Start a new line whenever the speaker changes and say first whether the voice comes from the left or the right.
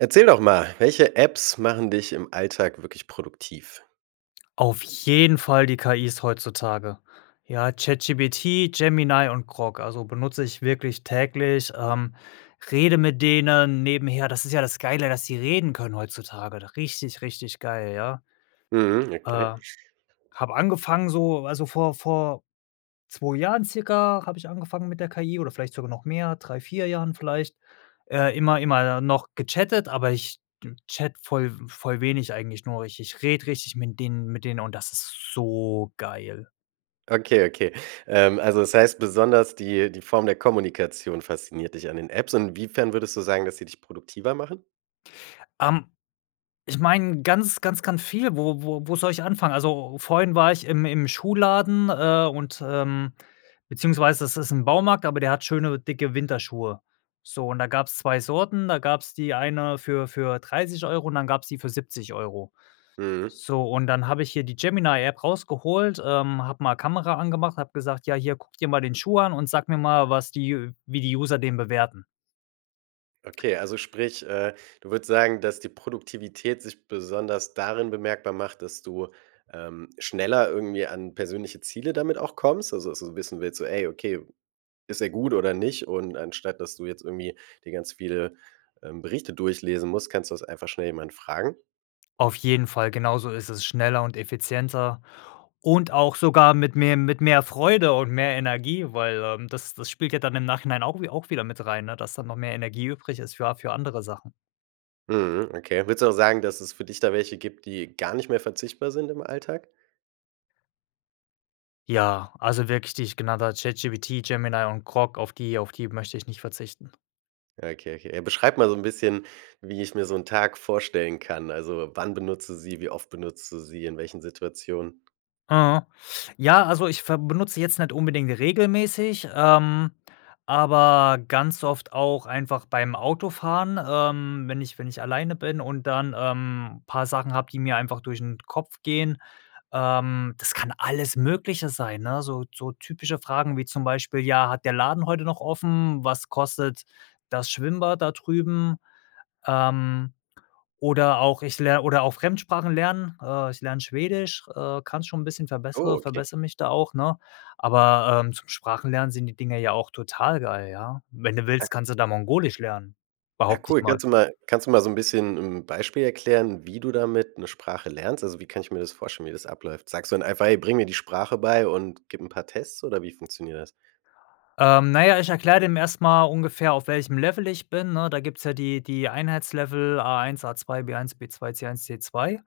right: Erzähl doch mal, welche Apps machen dich im Alltag wirklich produktiv?
left: Auf jeden Fall die KIs heutzutage. Ja, ChatGPT, Gemini und Grok, also benutze ich wirklich täglich, ähm, rede mit denen nebenher. Das ist ja das Geile, dass sie reden können heutzutage. Richtig, richtig geil, ja.
right: Mhm, okay.
left: Äh, habe angefangen so also vor vor 2 Jahren circa habe ich angefangen mit der KI oder vielleicht sogar noch mehr, 3, 4 Jahren vielleicht. Äh, immer immer noch gechattet, aber ich chatte voll voll wenig eigentlich nur. Ich ich rede richtig mit denen mit denen und das ist so geil.
right: Okay, okay. Ähm, also das heißt, besonders die die Form der Kommunikation fasziniert dich an den Apps. Und inwiefern würdest du sagen, dass sie dich produktiver machen?
left: Ähm, ich meine ganz ganz ganz viel, wo wo wo soll ich anfangen? Also, vorhin war ich im im Schuhladen, äh, und, ähm, beziehungsweise das ist im Baumarkt, aber der hat schöne dicke Winterschuhe. So und da gab's 2 Sorten. Da gab's die eine für für 30 € und dann gab's die für 70 €.
right: Mhm.
left: So und dann habe ich hier die Gemini-App rausgeholt, ähm, habe mal Kamera angemacht, habe gesagt: „Ja hier, guck dir mal den Schuh an und sag mir mal, was die wie die User den bewerten.“
right: Okay, also sprich, äh, du würdest sagen, dass die Produktivität sich besonders darin bemerkbar macht, dass du, ähm, schneller irgendwie an persönliche Ziele damit auch kommst? Also, so 'n bisschen wie jetzt so: „Ey, okay, ist er gut oder nicht?“ Und anstatt, dass du jetzt irgendwie dir ganz viele, ähm, Berichte durchlesen musst, kannst du das einfach schnell jemand fragen?
left: Auf jeden Fall. Genauso ist es, schneller und effizienter und auch sogar mit mehr mit mehr Freude und mehr Energie, weil, ähm, das das spielt ja dann im Nachhinein auch wie auch wieder mit rein, ne, dass da noch mehr Energie übrig ist für a für andere Sachen.
right: Mhm, okay. Würdest du auch sagen, dass es für dich da welche gibt, die gar nicht mehr verzichtbar sind im Alltag?
left: Ja, also wirklich die ich genannt habe. ChatGPT, Gemini und Grok, auf die auf die möchte ich nicht verzichten.
right: Okay, okay. Beschreibe mal so 'n bisschen, wie ich mir so 'n Tag vorstellen kann. Also, wann benutzt du sie, wie oft benutzt du sie, in welchen Situationen?
left: Mhm. Ja, also ich ver benutze sie jetzt nicht unbedingt regelmäßig, ähm, aber ganz oft auch einfach beim Autofahren, ähm, wenn ich wenn ich alleine bin und dann, ähm, paar Sachen habe, die mir einfach durch 'n Kopf gehen. Ähm, das kann alles Mögliche sein, ne? So so typische Fragen ,wie zum Beispiel, ja: „Hat der Laden heute noch offen? Was kostet das Schwimmbad da drüben?“ Ähm, oder auch ich ler oder auch Fremdsprachen lernen. Äh, ich lerne Schwedisch. Äh, kann es schon 'n bisschen.
right: Oh,
left: Verbessere
right: okay.
left: verbessere mich da auch, ne, aber, ähm, zum Sprachen lernen sind die Dinge ja auch total geil, ja. Wenn du willst, kannst du da mongolisch lernen,
right: Ja,
left: behaupte ich
right: cool.
left: mal.
right: Kannst du mal kannst du mal so 'n bisschen 'n Beispiel erklären, wie du damit 'ne Sprache lernst? Also, wie kann ich mir das vorstellen, wie das abläuft? Sagst du dann einfach: „Hey, bring mir die Sprache bei und gib 'n paar Tests.“ Oder wie funktioniert das?
left: Ähm, na ja, ich erkläre dem erst mal ungefähr, auf welchem Level ich bin, ne? Da gibt's ja die die Einheitslevel A1, A2, B1, B2, C1, C2.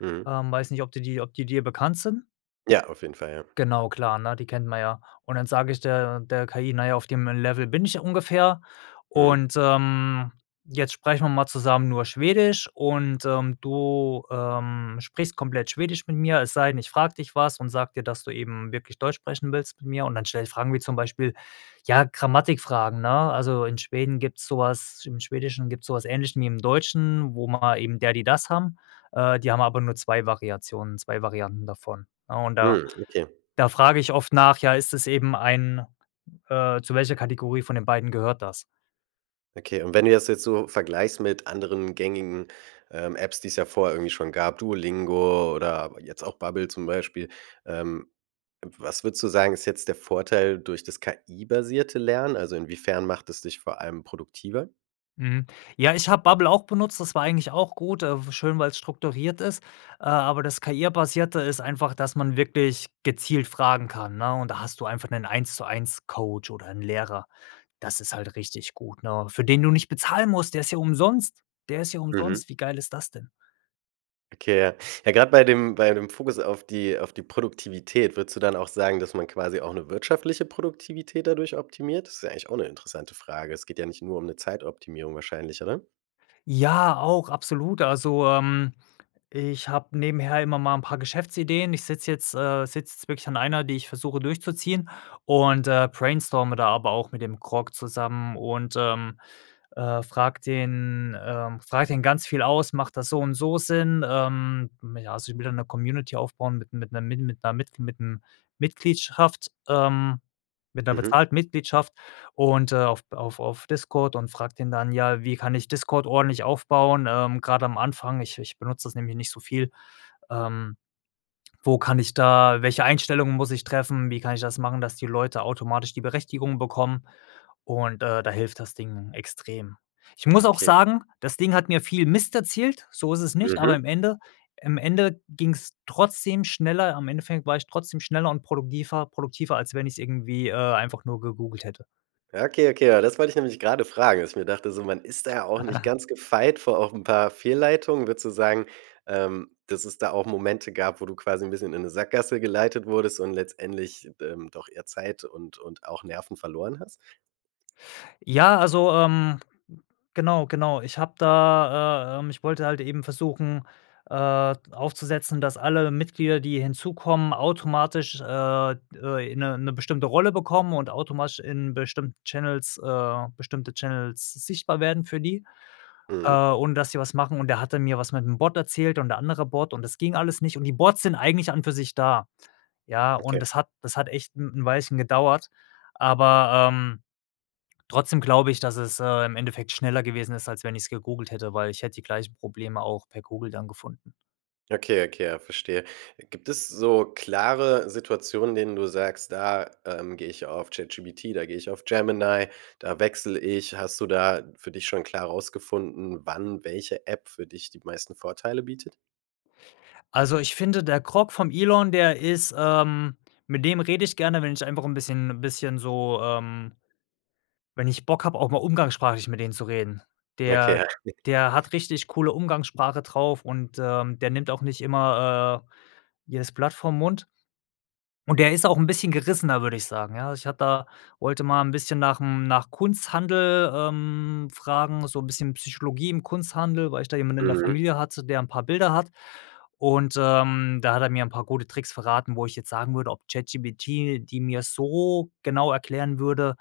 right: Mhm.
left: Ähm, weiß nicht, ob die dir ob die dir bekannt sind.
right: Ja, auf jeden Fall, ja.
left: Genau, klar, ne, die kennt man ja. Und dann sage ich der der KI: „Na ja, auf dem Level bin ich ja ungefähr
right: Mhm.
left: und, ähm, jetzt sprechen wir mal zusammen nur Schwedisch und, ähm, du, ähm, sprichst komplett Schwedisch mit mir, es sei denn, ich frage dich was und sage dir, dass du eben wirklich Deutsch sprechen willst mit mir“ und dann stelle ich Fragen wie zum Beispiel, ja, Grammatikfragen, ne? Also, in Schweden gibt's so was im Schwedischen gibt's so was Ähnliches, wie im Deutschen, wo man eben der, die, das haben. Äh, die haben aber nur 2 Variationen. 2 Varianten davon, ne, und da
right: Mhm, okay.
left: da frage ich oft nach: „Ja, ist das eben ein, äh zu welcher Kategorie von den beiden gehört das?“
right: Okay. Und wenn du das jetzt so vergleichst mit anderen gängigen, ähm, Apps, die's ja vorher irgendwie schon gab, Duolingo oder jetzt auch Babbel zum Beispiel, ähm, was würdest du sagen, ist jetzt der Vorteil durch das KI-basierte Lernen? Also, inwiefern macht es dich vor allem produktiver?
left: Mhm. Ja, ich habe Bubble auch benutzt, das war eigentlich auch gut, äh, w schön, weil es strukturiert ist, äh, aber das KI-basierte ist einfach, dass man wirklich gezielt fragen kann, ne, und da hast du einfach 'nen Eins-zu-eins-Coach oder 'n Lehrer. Das ist halt richtig gut, ne? Für den du nicht bezahlen musst, der ist ja umsonst, der ist ja
right: Mhm.
left: umsonst, wie geil ist das denn?
right: Okay, Ja. Ja, grade bei dem bei dem Fokus auf die auf die Produktivität, würdest du dann auch sagen, dass man quasi auch 'ne wirtschaftliche Produktivität dadurch optimiert? Das ist ja eigentlich auch 'ne interessante Frage. Es geht ja nicht nur um 'ne Zeitoptimierung wahrscheinlicher, oder?
left: Ja, auch absolut. Also, ähm, ich habe nebenher immer mal 'n paar Geschäftsideen. Ich sitze jetzt äh, sitze jetzt wirklich an einer, die ich versuche durchzuziehen und, äh, brainstorme da aber auch mit dem Grok zusammen und, ähm, äh, frage den, ähm, frage den ganz viel aus: „Macht das so und so Sinn?“ Ähm, mm, ja, also ich will da 'ne Community aufbauen mit mit 'ner mit 'ner mit 'nem Mitgliedschaft ähm, mit 'ner
right: Mhm.
left: bezahlten Mitgliedschaft und, äh, auf auf auf Discord und frage den dann: „Ja, wie kann ich Discord ordentlich aufbauen, ähm, gerade am Anfang? Ich ich benutze das nämlich nicht so viel. Ähm, wo kann ich da welche Einstellungen muss ich treffen? Wie kann ich das machen, dass die Leute automatisch die Berechtigung bekommen" und, äh, da hilft das Ding extrem. Ich muss auch
right: Okay.
left: sagen, das Ding hat mir viel Mist erzählt, so ist es nicht, aber
right: Mhm.
left: im Ende im Ende ging's trotzdem schneller. Im Endeffekt war ich trotzdem schneller und produkdiver produktiver, als wenn ich es irgendwie, äh, einfach nur gegoogelt hätte.
right: Ja, okay, okay, ja, das wollte ich nämlich grade fragen, dass ich mir dachte so: „Man ist da ja auch nicht ganz gefeit vor auch 'n paar Fehlleitungen?" Würdest du sagen, ähm, dass es da auch Momente gab, wo du quasi 'n bisschen in 'ne Sackgasse geleitet wurdest und letztendlich, ähm, doch eher Zeit und und auch Nerven verloren hast?
left: Ja, also, ähm, genau, genau. Ich habe da, äh, äh, ich wollte halt eben versuchen, äh, d aufzusetzen, dass alle Mitglieder, die hinzukommen, automatisch, äh, d äh, in 'ne 'ne bestimmte Rolle bekommen und automatisch in bestimmten Channels, äh, bestimmte Channels sichtbar werden für die, äh,
right: Mhm.
left: und dass sie was machen und da hat mir was mit 'm Bot erzählt und der andere Bot und das ging alles nicht und die Bots sind eigentlich an und für sich da, ja? Und
right: Okay.
left: das hat das hat echt 'n 'n Weilchen gedauert, aber, ähm, trotzdem glaube ich, dass es, äh, im Endeffekt schneller gewesen ist, als wenn ich's gegoogelt hätte, weil ich hätte die gleichen Probleme auch per Google dann gefunden.
right: Okay, okay, verstehe. Gibt es so klare Situationen, denen du sagst: „Da, ähm, gehe ich auf ChatGPT, da gehe ich auf Gemini, da wechsle ich?“ Hast du da für dich schon klar rausgefunden, wann welche App für dich die meisten Vorteile bietet?
left: Also, ich finde der Grok vom Elon, der ist, ähm mit dem rede ich gerne, wenn ich einfach 'n bisschen 'n bisschen so, ähm wenn ich Bock habe, auch mal umgangssprachlich mit denen zu reden.
right: Ja,
left: Der
right: okay.
left: der hat richtig coole Umgangssprache drauf und, ähm, der nimmt auch nicht immer, äh, jedes Blatt vorm Mund und der ist auch 'n bisschen gerissener, würde ich sagen, ja. Ich hatte da wollte mal 'n bisschen nach dem nach Kunsthandel, ähm, fragen, so 'n bisschen Psychologie im Kunsthandel, weil ich da jemanden in der
right: Mhm.
left: Familie hatte, der 'n paar Bilder hat und, ähm, da hat er mir 'n paar gute Tricks verraten, wo ich jetzt sagen würde, ob ChatGPT, die mir so genau erklären würde,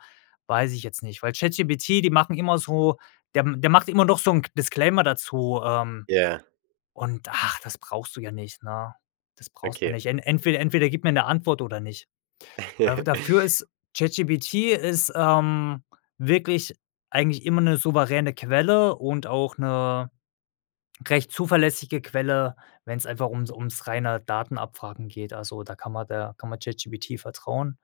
left: weiß ich jetzt nicht, weil ChatGPT, die machen immer so der der macht immer doch so 'n Disclaimer dazu, ähm,
right: Ja.
left: und, ah, das brauchst du ja nicht, ne? Das brauchst du ja
right: Okay.
left: nicht. En entweder entweder gib mir 'ne Antwort oder nicht. Da dafür ist ChatGPT ist, ähm, wirklich eigentlich immer 'ne souveräne Quelle und auch 'ne recht zuverlässige Quelle, wenn's einfach ums ums reine Datenabfragen geht. Also, da kann man der kann man ChatGPT vertrauen.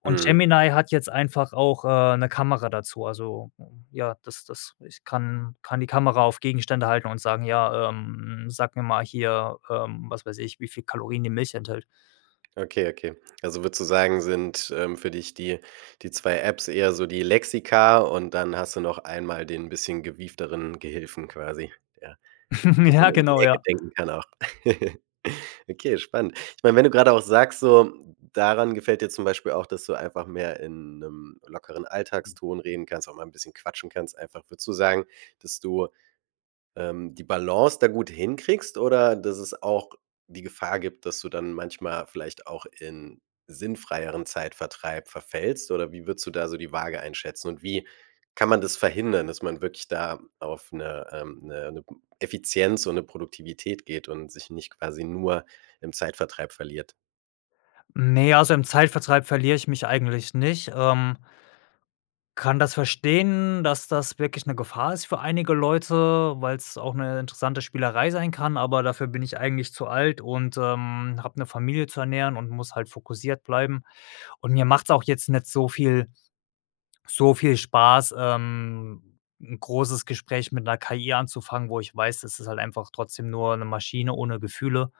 left: Und
right: Mhm.
left: Gemini hat jetzt einfach auch, äh, 'ne Kamera dazu. Also, ja, das das ich kann kann die Kamera auf Gegenstände halten und sagen: „Ja, ähm, sag mir mal hier, ähm, was weiß ich, wie viel Kalorien die Milch enthält.“
right: Okay, okay. Also, würdest du sagen, sind, ähm, für dich die die 2 Apps eher so die Lexika und dann hast du noch einmal den bisschen gewiefteren Gehilfen quasi, ja,
left: Ja,
right: bisschen um die
left: genau,
right: Ecke
left: ja.
right: denken kann auch. Okay, spannend. Ich meine, wenn du grade auch sagst so, daran gefällt dir zum Beispiel auch, dass du einfach mehr in 'nem lockeren Alltagston reden kannst, auch mal 'n bisschen quatschen kannst einfach. Würdest du sagen, dass du, ähm, die Balance da gut hinkriegst oder dass es auch die Gefahr gibt, dass du dann manchmal vielleicht auch in sinnfreieren Zeitvertreib verfällst? Oder wie würdest du da so die Waage einschätzen? Und wie kann man das verhindern, dass man wirklich da auf 'ne ähm, 'ne 'ne Effizienz und 'ne Produktivität geht und sich nicht quasi nur im Zeitvertreib verliert?
left: Ne, also im Zeitvertreib verliere ich mich eigentlich nicht, ähm kann das verstehen, dass das wirklich 'ne Gefahr ist für einige Leute, weil's auch 'ne interessante Spielerei sein kann, aber dafür bin ich eigentlich zu alt und, ähm, habe 'ne Familie zu ernähren und muss halt fokussiert bleiben. Und mir macht's auch jetzt nicht so viel so viel Spaß, ähm, 'n großes Gespräch mit 'ner KI anzufangen, wo ich weiß, das ist halt einfach trotzdem nur 'ne Maschine ohne Gefühle.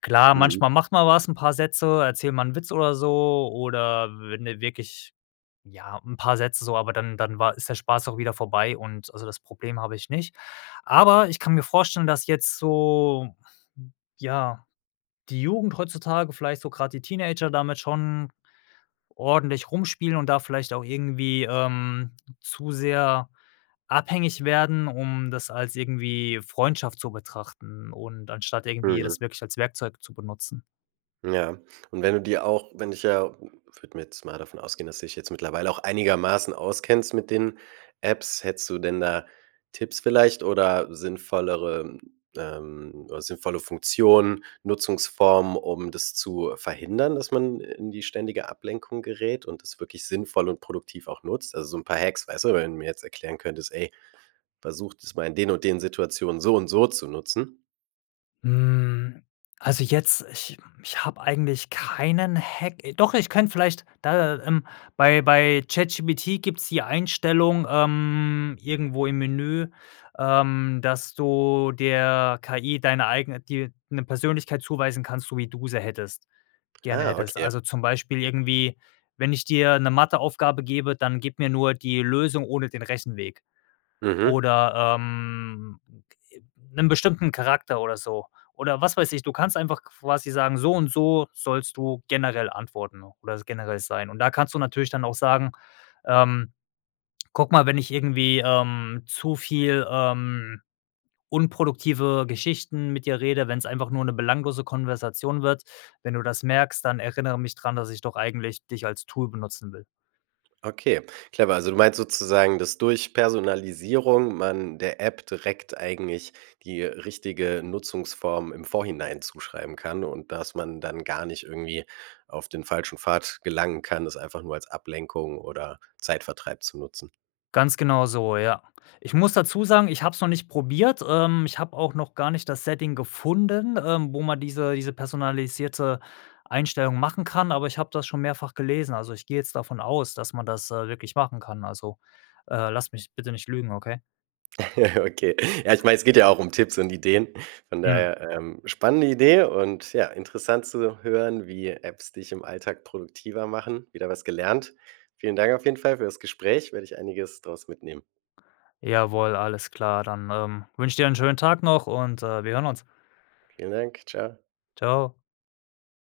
left: Klar,
right: Mhm.
left: manchmal macht man was 'n paar Sätze erzähl mal 'n Witz oder so oder wenn du wirklich, ja, 'n paar Sätze so, aber dann dann war ist der Spaß auch wieder vorbei und also, das Problem habe ich nicht. Aber ich kann mir vorstellen, dass jetzt so ja, die Jugend heutzutage, vielleicht so grade die Teenager damit schon ordentlich rumspielen und da vielleicht auch irgendwie, ähm, zu sehr abhängig werden, um das als irgendwie Freundschaft zu betrachten und anstatt irgendwie
right: Mhm.
left: das wirklich als Werkzeug zu benutzen.
right: Ja. Und wenn du dir auch wenn dich ja würde mir jetzt mal davon ausgehen, dass du dich jetzt mittlerweile auch einigermaßen auskennst mit den Apps, hättest du denn da Tipps vielleicht oder sinnvollere, ähm sinnvolle Funktionen, Nutzungsformen, um das zu verhindern, dass man in die ständige Ablenkung gerät und das wirklich sinnvoll und produktiv auch nutzt. Also so 'n paar Hacks. Weißt du, wenn du mir jetzt erklären könntest: „Ey, versuch das mal in den und den Situationen so und so zu nutzen.“
left: Hm, also jetzt ich ich habe eigentlich keinen Hack. Doch, ich könnte vielleicht da, ähm bei bei ChatGPT gibt's die Einstellung, ähm, irgendwo im Menü, ähm, dass du der KI deine eigene dir 'ne Persönlichkeit zuweisen kannst, so wie du sie hättest gerne
right: Ah,
left: hättest.
right: okay.
left: Also, zum Beispiel irgendwie: „Wenn ich dir 'ne Matheaufgabe gebe, dann gib mir nur die Lösung ohne den Rechenweg.“
right: Mhm.
left: Oder, ähm, 'nen bestimmten Charakter oder so oder was weiß ich, du kannst einfach quasi sagen: „So und so sollst du generell antworten oder generell sein“ und da kannst du natürlich dann auch sagen, ähm: „Guck mal, wenn ich irgendwie, ähm, zu viel, ähm, unproduktive Geschichten mit dir rede, wenn's einfach nur 'ne belanglose Konversation wird, wenn du das merkst, dann erinnere mich dran, dass ich doch eigentlich dich als Tool benutzen will.“
right: Okay. Clever, also du meinst sozusagen, dass durch Personalisierung man der App direkt eigentlich die richtige Nutzungsform im Vorhinein zuschreiben kann und dass man dann gar nicht irgendwie auf den falschen Pfad gelangen kann, das einfach nur als Ablenkung oder Zeitvertreib zu nutzen.
left: Ganz genau so, ja. Ich muss dazu sagen, ich habe es noch nicht probiert. Ähm, ich habe auch noch gar nicht das Setting gefunden, ähm, wo man diese diese personalisierte Einstellung machen kann, aber ich habe das schon mehrfach gelesen. Also, ich gehe jetzt davon aus, dass man das, äh, wirklich machen kann. Also, äh, lass mich bitte nicht lügen, okay?
right: Okay. Ja, ich meine, es geht ja auch um Tipps und Ideen. Von
left: Mhm.
right: daher, ähm, spannende Idee und ja, interessant zu hören, wie Apps dich im Alltag produktiver machen. Wieder was gelernt. Vielen Dank auf jeden Fall für das Gespräch. Werde ich einiges draus mitnehmen.
left: Jawohl, alles klar. Dann, ähm, wünsche ich dir 'n schönen Tag noch und, äh, wir hören uns.
right: Vielen Dank. Tschau.
left: Tschau.